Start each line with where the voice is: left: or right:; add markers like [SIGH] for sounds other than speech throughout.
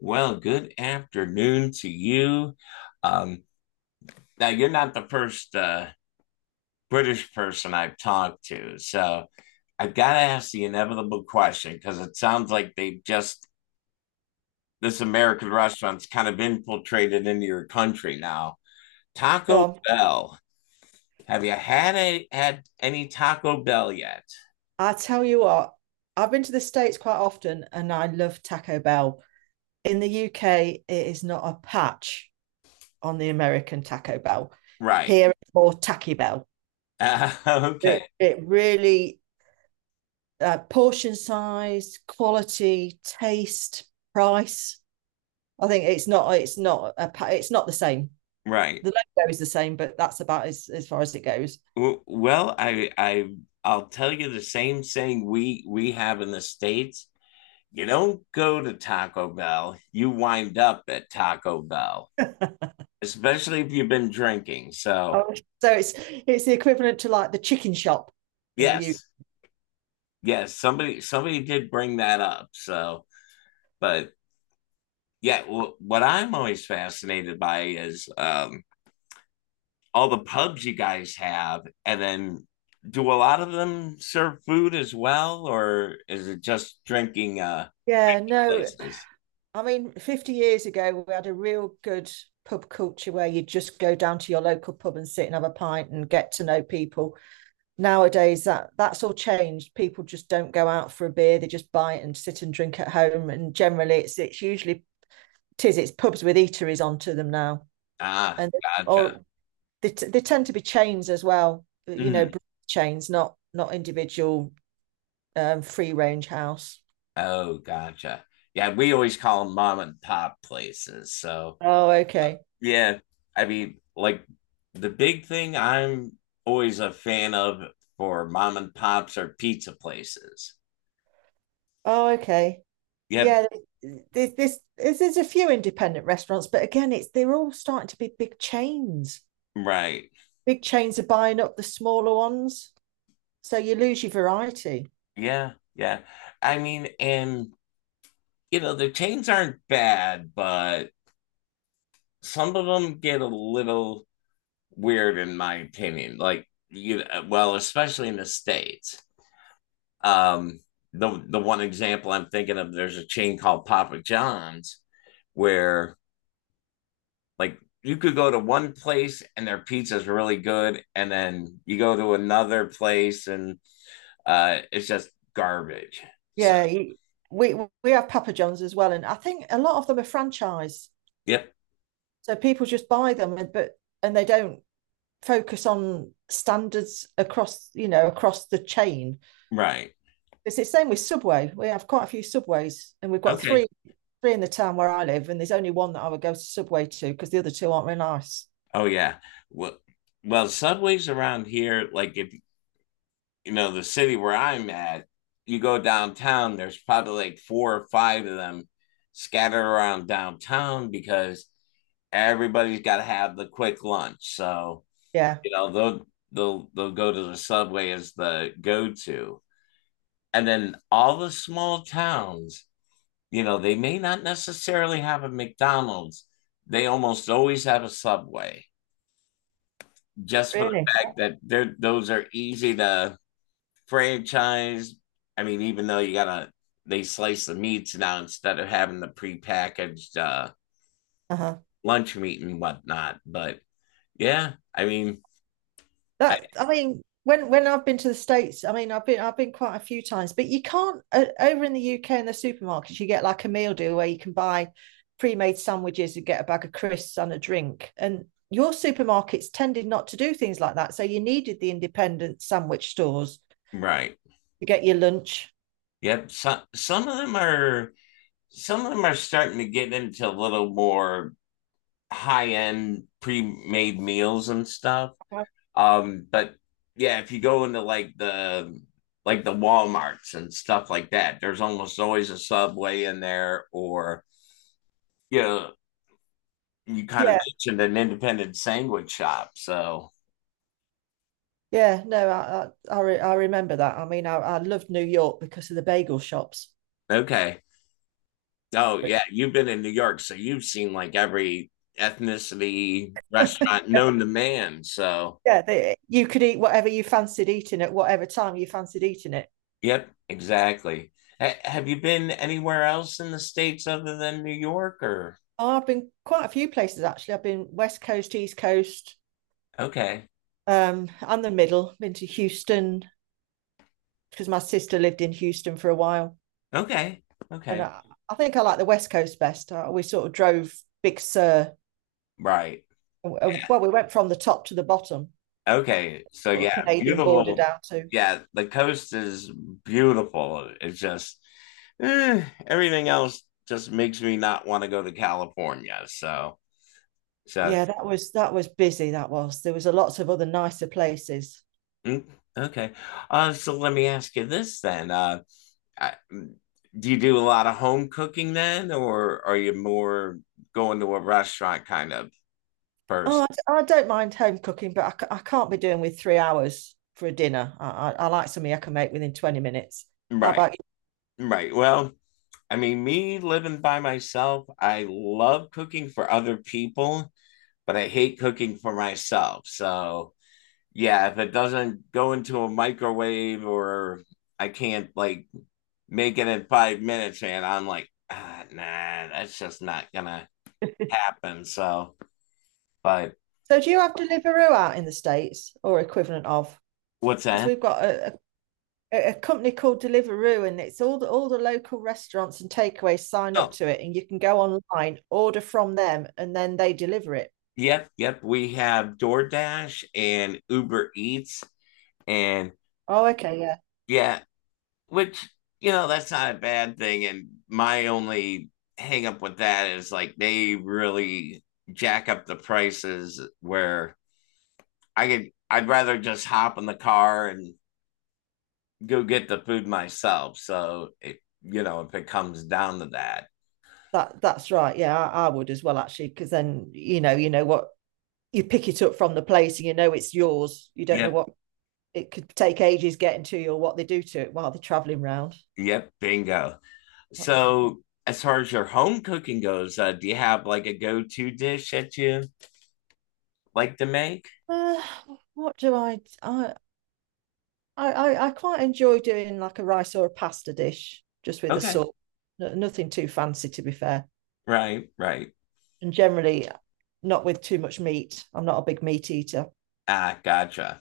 left: Well, good afternoon to you. Um, Now, you're not the first British person I've talked to. So I've got to ask the inevitable question because it sounds like they've just, this American restaurant's kind of infiltrated into your country now.
right: Go
left: Taco
right: on.
left: Bell. Have you had a, had any Taco Bell yet?
right: I tell you what, I've been to the States quite often and I love Taco Bell. In the UK, it is not a patch on the American Taco Bell.
left: Right.
right: Here, it's more Tacky Bell.
left: Uh, [LAUGHS] okay.
right: It really, portion size, quality, taste, price. I think it's not the same.
left: Right.
right: The logo is the same, but that's about as far as it goes.
left: Well, I I'll tell you the same thing we have in the States. You don't go to Taco Bell, you wind up at Taco Bell,
right: [LAUGHS]
left: especially if you've been drinking. So,
right: Oh, so it's the equivalent to like the chicken shop in the UK.
left: yes, yes, somebody did bring that up. So, but yeah, what I'm always fascinated by is all the pubs you guys have, and then do a lot of them serve food as well, or is it just drinking
right: Yeah, no,
left: places?
right: I mean, 50 years ago, we had a real good pub culture where you just go down to your local pub and sit and have a pint and get to know people. Nowadays that's all changed. People just don't go out for a beer, they just buy it and sit and drink at home. And generally it's usually tis it's pubs with eateries onto them now,
left: Ah,
right: and
left: gotcha.
right: or they tend to be chains as well, you know,
left: Mhm.
right: chains, not individual free range house.
left: Oh, gotcha. Yeah, we always call them mom and pop places. So,
right: Oh, okay.
left: yeah, I mean, like the big thing I'm always a fan of for mom and pops are pizza places.
right: Oh, okay.
left: Yep,
right: Yeah, there's a few independent restaurants, but again, it's they're all starting to be big chains.
left: right.
right: Big chains are buying up the smaller ones, so you lose your variety.
left: Yeah, yeah. I mean, and you know, the chains aren't bad, but some of them get a little weird in my opinion. Like you well, especially in the states. Um, the one example I'm thinking of, there's a chain called Papa John's where like you could go to one place and their pizza is really good, and then you go to another place and it's just garbage. So
right: Yeah, you, we we have Papa John's as well, and I think a lot of them are franchise.
left: yep,
right: So people just buy them, and- but and they don't focus on standards across, you know, across the chain.
left: right,
right: It's the same with Subway. We have quite a few Subways, and we've got
left: okay,
right: three in the town where I live, and there's only one that I would go to Subway to because the other two aren't very nice.
left: oh yeah. Well, well, subways around here, like if you know, the city where I'm at, you go downtown, there's probably like four or five of them scattered around downtown because everybody's got to have the quick lunch. So,
right: Yeah,
left: you know, they'll go to the subway as the go to. And then all the small towns, you know, they may not necessarily have a McDonald's, they almost always have a subway just for the
right: really.
left: fact that they're, those are easy to franchise. I mean, even though you gotta they slice the meats now instead of having the prepackaged
right: Uh huh.
left: lunch meat and whatnot. But yeah, I mean, I,
right: That I mean, when I've been to the states, I mean, I've been quite a few times, but you can't over in the UK in the supermarkets, you get like a meal deal where you can buy pre-made sandwiches and get a bag of crisps and a drink. And your supermarkets tended not to do things like that, so you needed the independent sandwich stores
left: right?
right: to get your lunch.
left: Yep. Some of them are some of them are starting to get into a little more high end pre made meals and stuff.
right: Uh-huh.
left: But yeah, if you go into like the Walmarts and stuff like that, there's almost always a Subway in there or you know you kind of
right: Yeah,
left: mentioned an independent sandwich shop. So,
right: yeah, no, I remember that. I mean, I loved New York because of the bagel shops.
left: okay. Oh,
right: But
left: yeah. You've been in New York. So you've seen like every ethnicity restaurant known to
right: [LAUGHS]
left: man. So,
right: yeah, they, you could eat whatever you fancied eating at whatever time you fancied eating it.
left: yep, exactly. Have you been anywhere else in the States other than New York or?
right: Oh, I've been quite a few places actually. I've been West Coast, East Coast,
left: Okay.
right: and the middle. Been to Houston because my sister lived in Houston for a while,
left: Okay.
right: and
left: Okay.
right: I, I think I like the West Coast best. We sort of drove Big Sur.
left: Right.
right: uh, Well, we went from the top to the bottom,
left: Okay, so
right: or
left: yeah,
right: Canadian border
left: beautiful.
right: down to.
left: Yeah, the coast is beautiful. It's just everything else just makes me not want to go to California. So
right: Yeah, that was busy. That was there was a lots of other nicer places.
left: mm, okay. So let me ask you this then. I, mm, do you do a lot of home cooking then, or are you more going to a restaurant kind of person?
right: Oh, I don't mind home cooking, but I can't be doing with 3 hours for a dinner. I like something I can make within 20 minutes. How
left: Right,
right: about
left: right. Well, I mean, me living by myself, I love cooking for other people, but I hate cooking for myself. So yeah, if it doesn't go into a microwave or I can't like make it in 5 minutes, and I'm like, ah, nah, that's just not gonna
right: [LAUGHS]
left: happen. So, but
right: So do you have Deliveroo out in the States or equivalent of?
left: what's
right: Because
left: that?
right: we've got a company called Deliveroo, and it's all the local restaurants and takeaways sign up
left: Oh,
right: to it, and you can go online, order from them, and then they deliver it.
left: yep, yep. We have DoorDash and Uber Eats, and
right: Oh, okay, yeah.
left: yeah, which you know that's not a bad thing. And my only hang up with that is like they really jack up the prices where I could I'd rather just hop in the car and go get the food myself. So it, you know if it comes down to that.
right: That that's right. Yeah, I would as well actually, because then you know what, you pick it up from the place and you know it's yours. You don't know
left: Yep,
right: what, it could take ages getting to you or what they do to it while they're traveling round.
left: yep, bingo.
right: That's
left: So as far as your home cooking goes, do you have like a go-to dish that you like to make?
right: uh, [SIGHS] what do I quite enjoy doing like a rice or a pasta dish just with a
left: Okay,
right: sauce. No- Nothing too fancy to be fair,
left: right, right.
right: and generally not with too much meat. I'm not a big meat eater,
left: Ah, gotcha.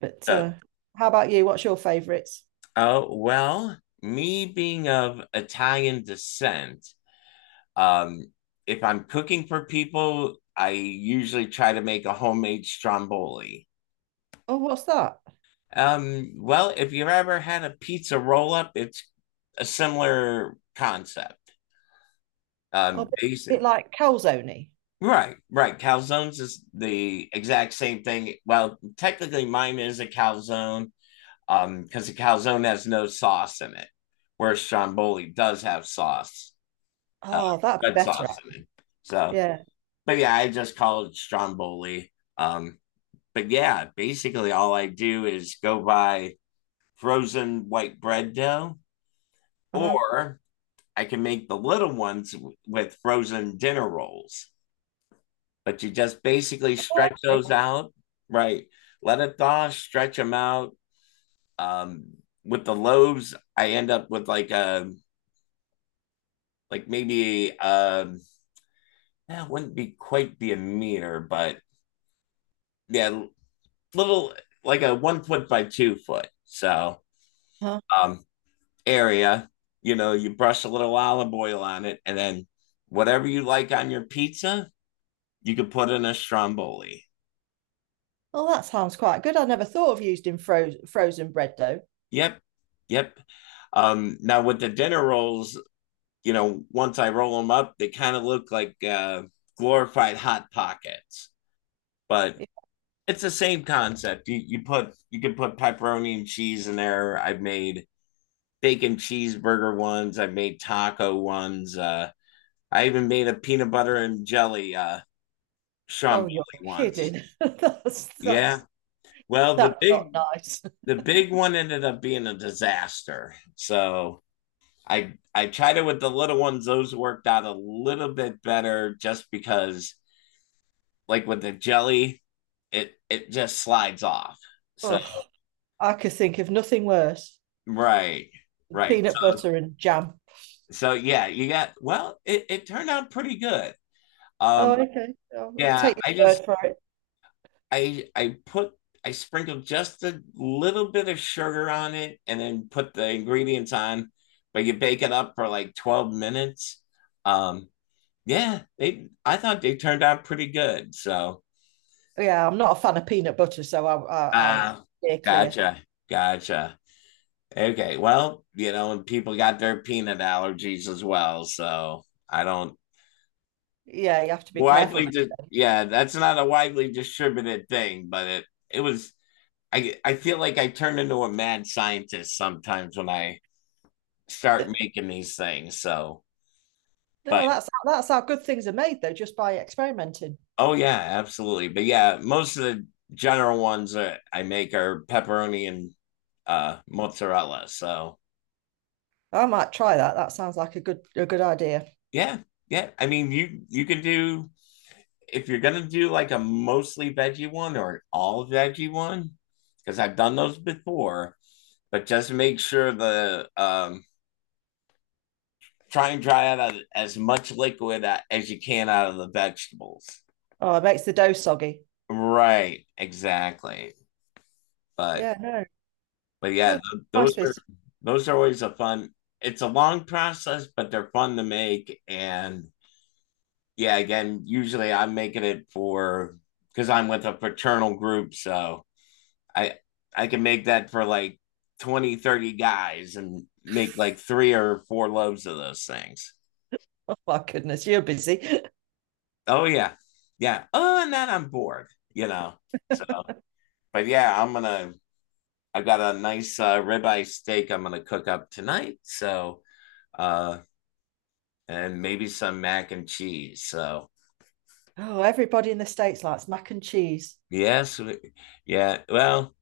right: but
left: So
right: how about you? What's your favourites?
left: oh, well, me being of Italian descent, um, if I'm cooking for people, I usually try to make a homemade stromboli.
right: Oh, what's that?
left: Well, if you've ever had a pizza roll up, it's a similar concept.
right: Oh, a bit
left: Basic.
right: like calzone.
left: Right, right. Calzones is the exact same thing. Well, technically, mine is a calzone, because a calzone has no sauce in it, whereas stromboli does have sauce. uh,
right: Oh, that'd be
left: Red
right: better.
left: sauce in it. So,
right: Yeah.
left: but yeah, I just call it stromboli. Um, but yeah, basically all I do is go buy frozen white bread dough,
right: Uh-huh.
left: or I can make the little ones with frozen dinner rolls. But you just basically
right: Oh,
left: stretch
right: okay.
left: those out, right? Let it thaw, stretch them out. Um, with the loaves, I end up with like a like maybe that wouldn't be quite be a meter, but yeah, little like a 1 foot by 2 foot. So
right: Uh-huh.
left: um area, you know, you brush a little olive oil on it, and then whatever you like on your pizza, you could put in a stromboli.
right: Oh, that sounds quite good. I never thought of using frozen bread dough.
left: Yep. Yep. Now with the dinner rolls, you know, once I roll them up, they kind of look like glorified hot pockets. But
right: Yeah.
left: it's the same concept. You can put pepperoni and cheese in there. I've made bacon cheeseburger ones, I've made taco ones, I even made a peanut butter and jelly Sean
right: Oh, you're
left: once.
right: kidding. [LAUGHS]
left: Yeah. Well,
right: That's not nice. [LAUGHS]
left: the big one ended up being a disaster. So I tried it with the little ones. Those worked out a little bit better just because like with the jelly, it just slides off. So
right: Oh, I could think of nothing worse
left: right,
right: than
left: right.
right: peanut butter and jam.
left: So yeah, you got well, it turned out pretty good.
right: Oh,
left: Um
right: okay. I'll
left: yeah,
right: take
left: I
right: your
left: just
right: word for it.
left: I put I sprinkled just a little bit of sugar on it and then put the ingredients on, but you bake it up for like 12 minutes. Um, yeah, they I thought they turned out pretty good. So
right: Yeah, I'm not a fan of peanut butter, so I
left: ah,
right: steer clear.
left: gotcha, gotcha. Okay, well, you know, and people got their peanut allergies as well, so I don't
right: Yeah, you have to be careful.
left: widely di- yeah, that's not a widely distributed thing, but it was I feel like I turn into a mad scientist sometimes when I start making these things. So,
right: No,
left: but
right: well, that's how good things are made though, just by experimenting.
left: oh yeah, absolutely. But yeah, most of the general ones that I make are pepperoni and mozzarella. So,
right: I might try that. That sounds like a good idea.
left: yeah. Yeah, I mean you could do if you're gonna do like a mostly veggie one or an all veggie one, because I've done those before, but just make sure the try and dry out as much liquid as you can out of the vegetables.
right: Oh, it makes the dough soggy.
left: Right, exactly. But
right: Yeah,
left: but yeah,
right: no, nice biz.
left: those are always a fun. It's a long process, but they're fun to make. And yeah, again, usually I'm making it for because I'm with a fraternal group, so I I can make that for like 20, 30 guys and make like three or four loaves of those things.
right: Oh my goodness, you're busy.
left: Oh yeah. Yeah. Oh, and then I'm bored, you know. So, but yeah, I've got a nice ribeye steak I'm going to cook up tonight. So, uh, and maybe some mac and cheese. So,
right: Oh, everybody in the states likes mac and cheese.
left: yes, yeah. Well,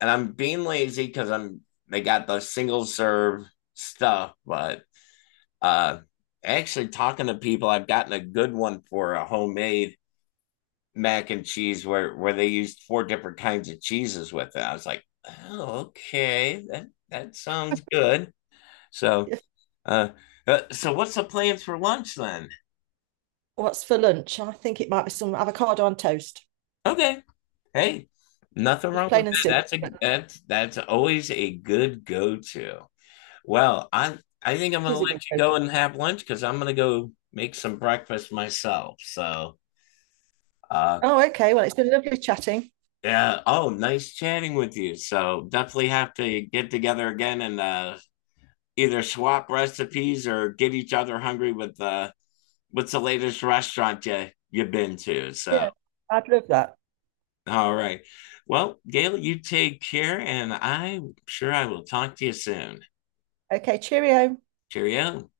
left: and I'm being lazy because I'm they got the single serve stuff, but uh, actually talking to people, I've gotten a good one for a homemade mac and cheese where they used four different kinds of cheeses with it. I was like, oh, okay, that sounds good. So Uh, so what's the plans for lunch then?
right: What's for lunch? I think it might be some avocado on toast,
left: Okay, hey, nothing
right: just
left: wrong with
right: plain and simple.
left: that. That's always a good go to. Well, I think I'm
right: It
left: gonna
right: is a
left: let
right: good
left: you go
right: go-to.
left: and have lunch because I'm gonna go make some breakfast myself. So uh
right: Oh, okay. Well, it's been lovely chatting.
left: yeah. Oh, nice chatting with you. So definitely have to get together again and either swap recipes or get each other hungry with what's the latest restaurant you've been to. So
right: Yeah, I'd love that.
left: all right. Well, Gail, you take care, and I'm sure I will talk to you soon.
right: Okay, cheerio.
left: Cheerio.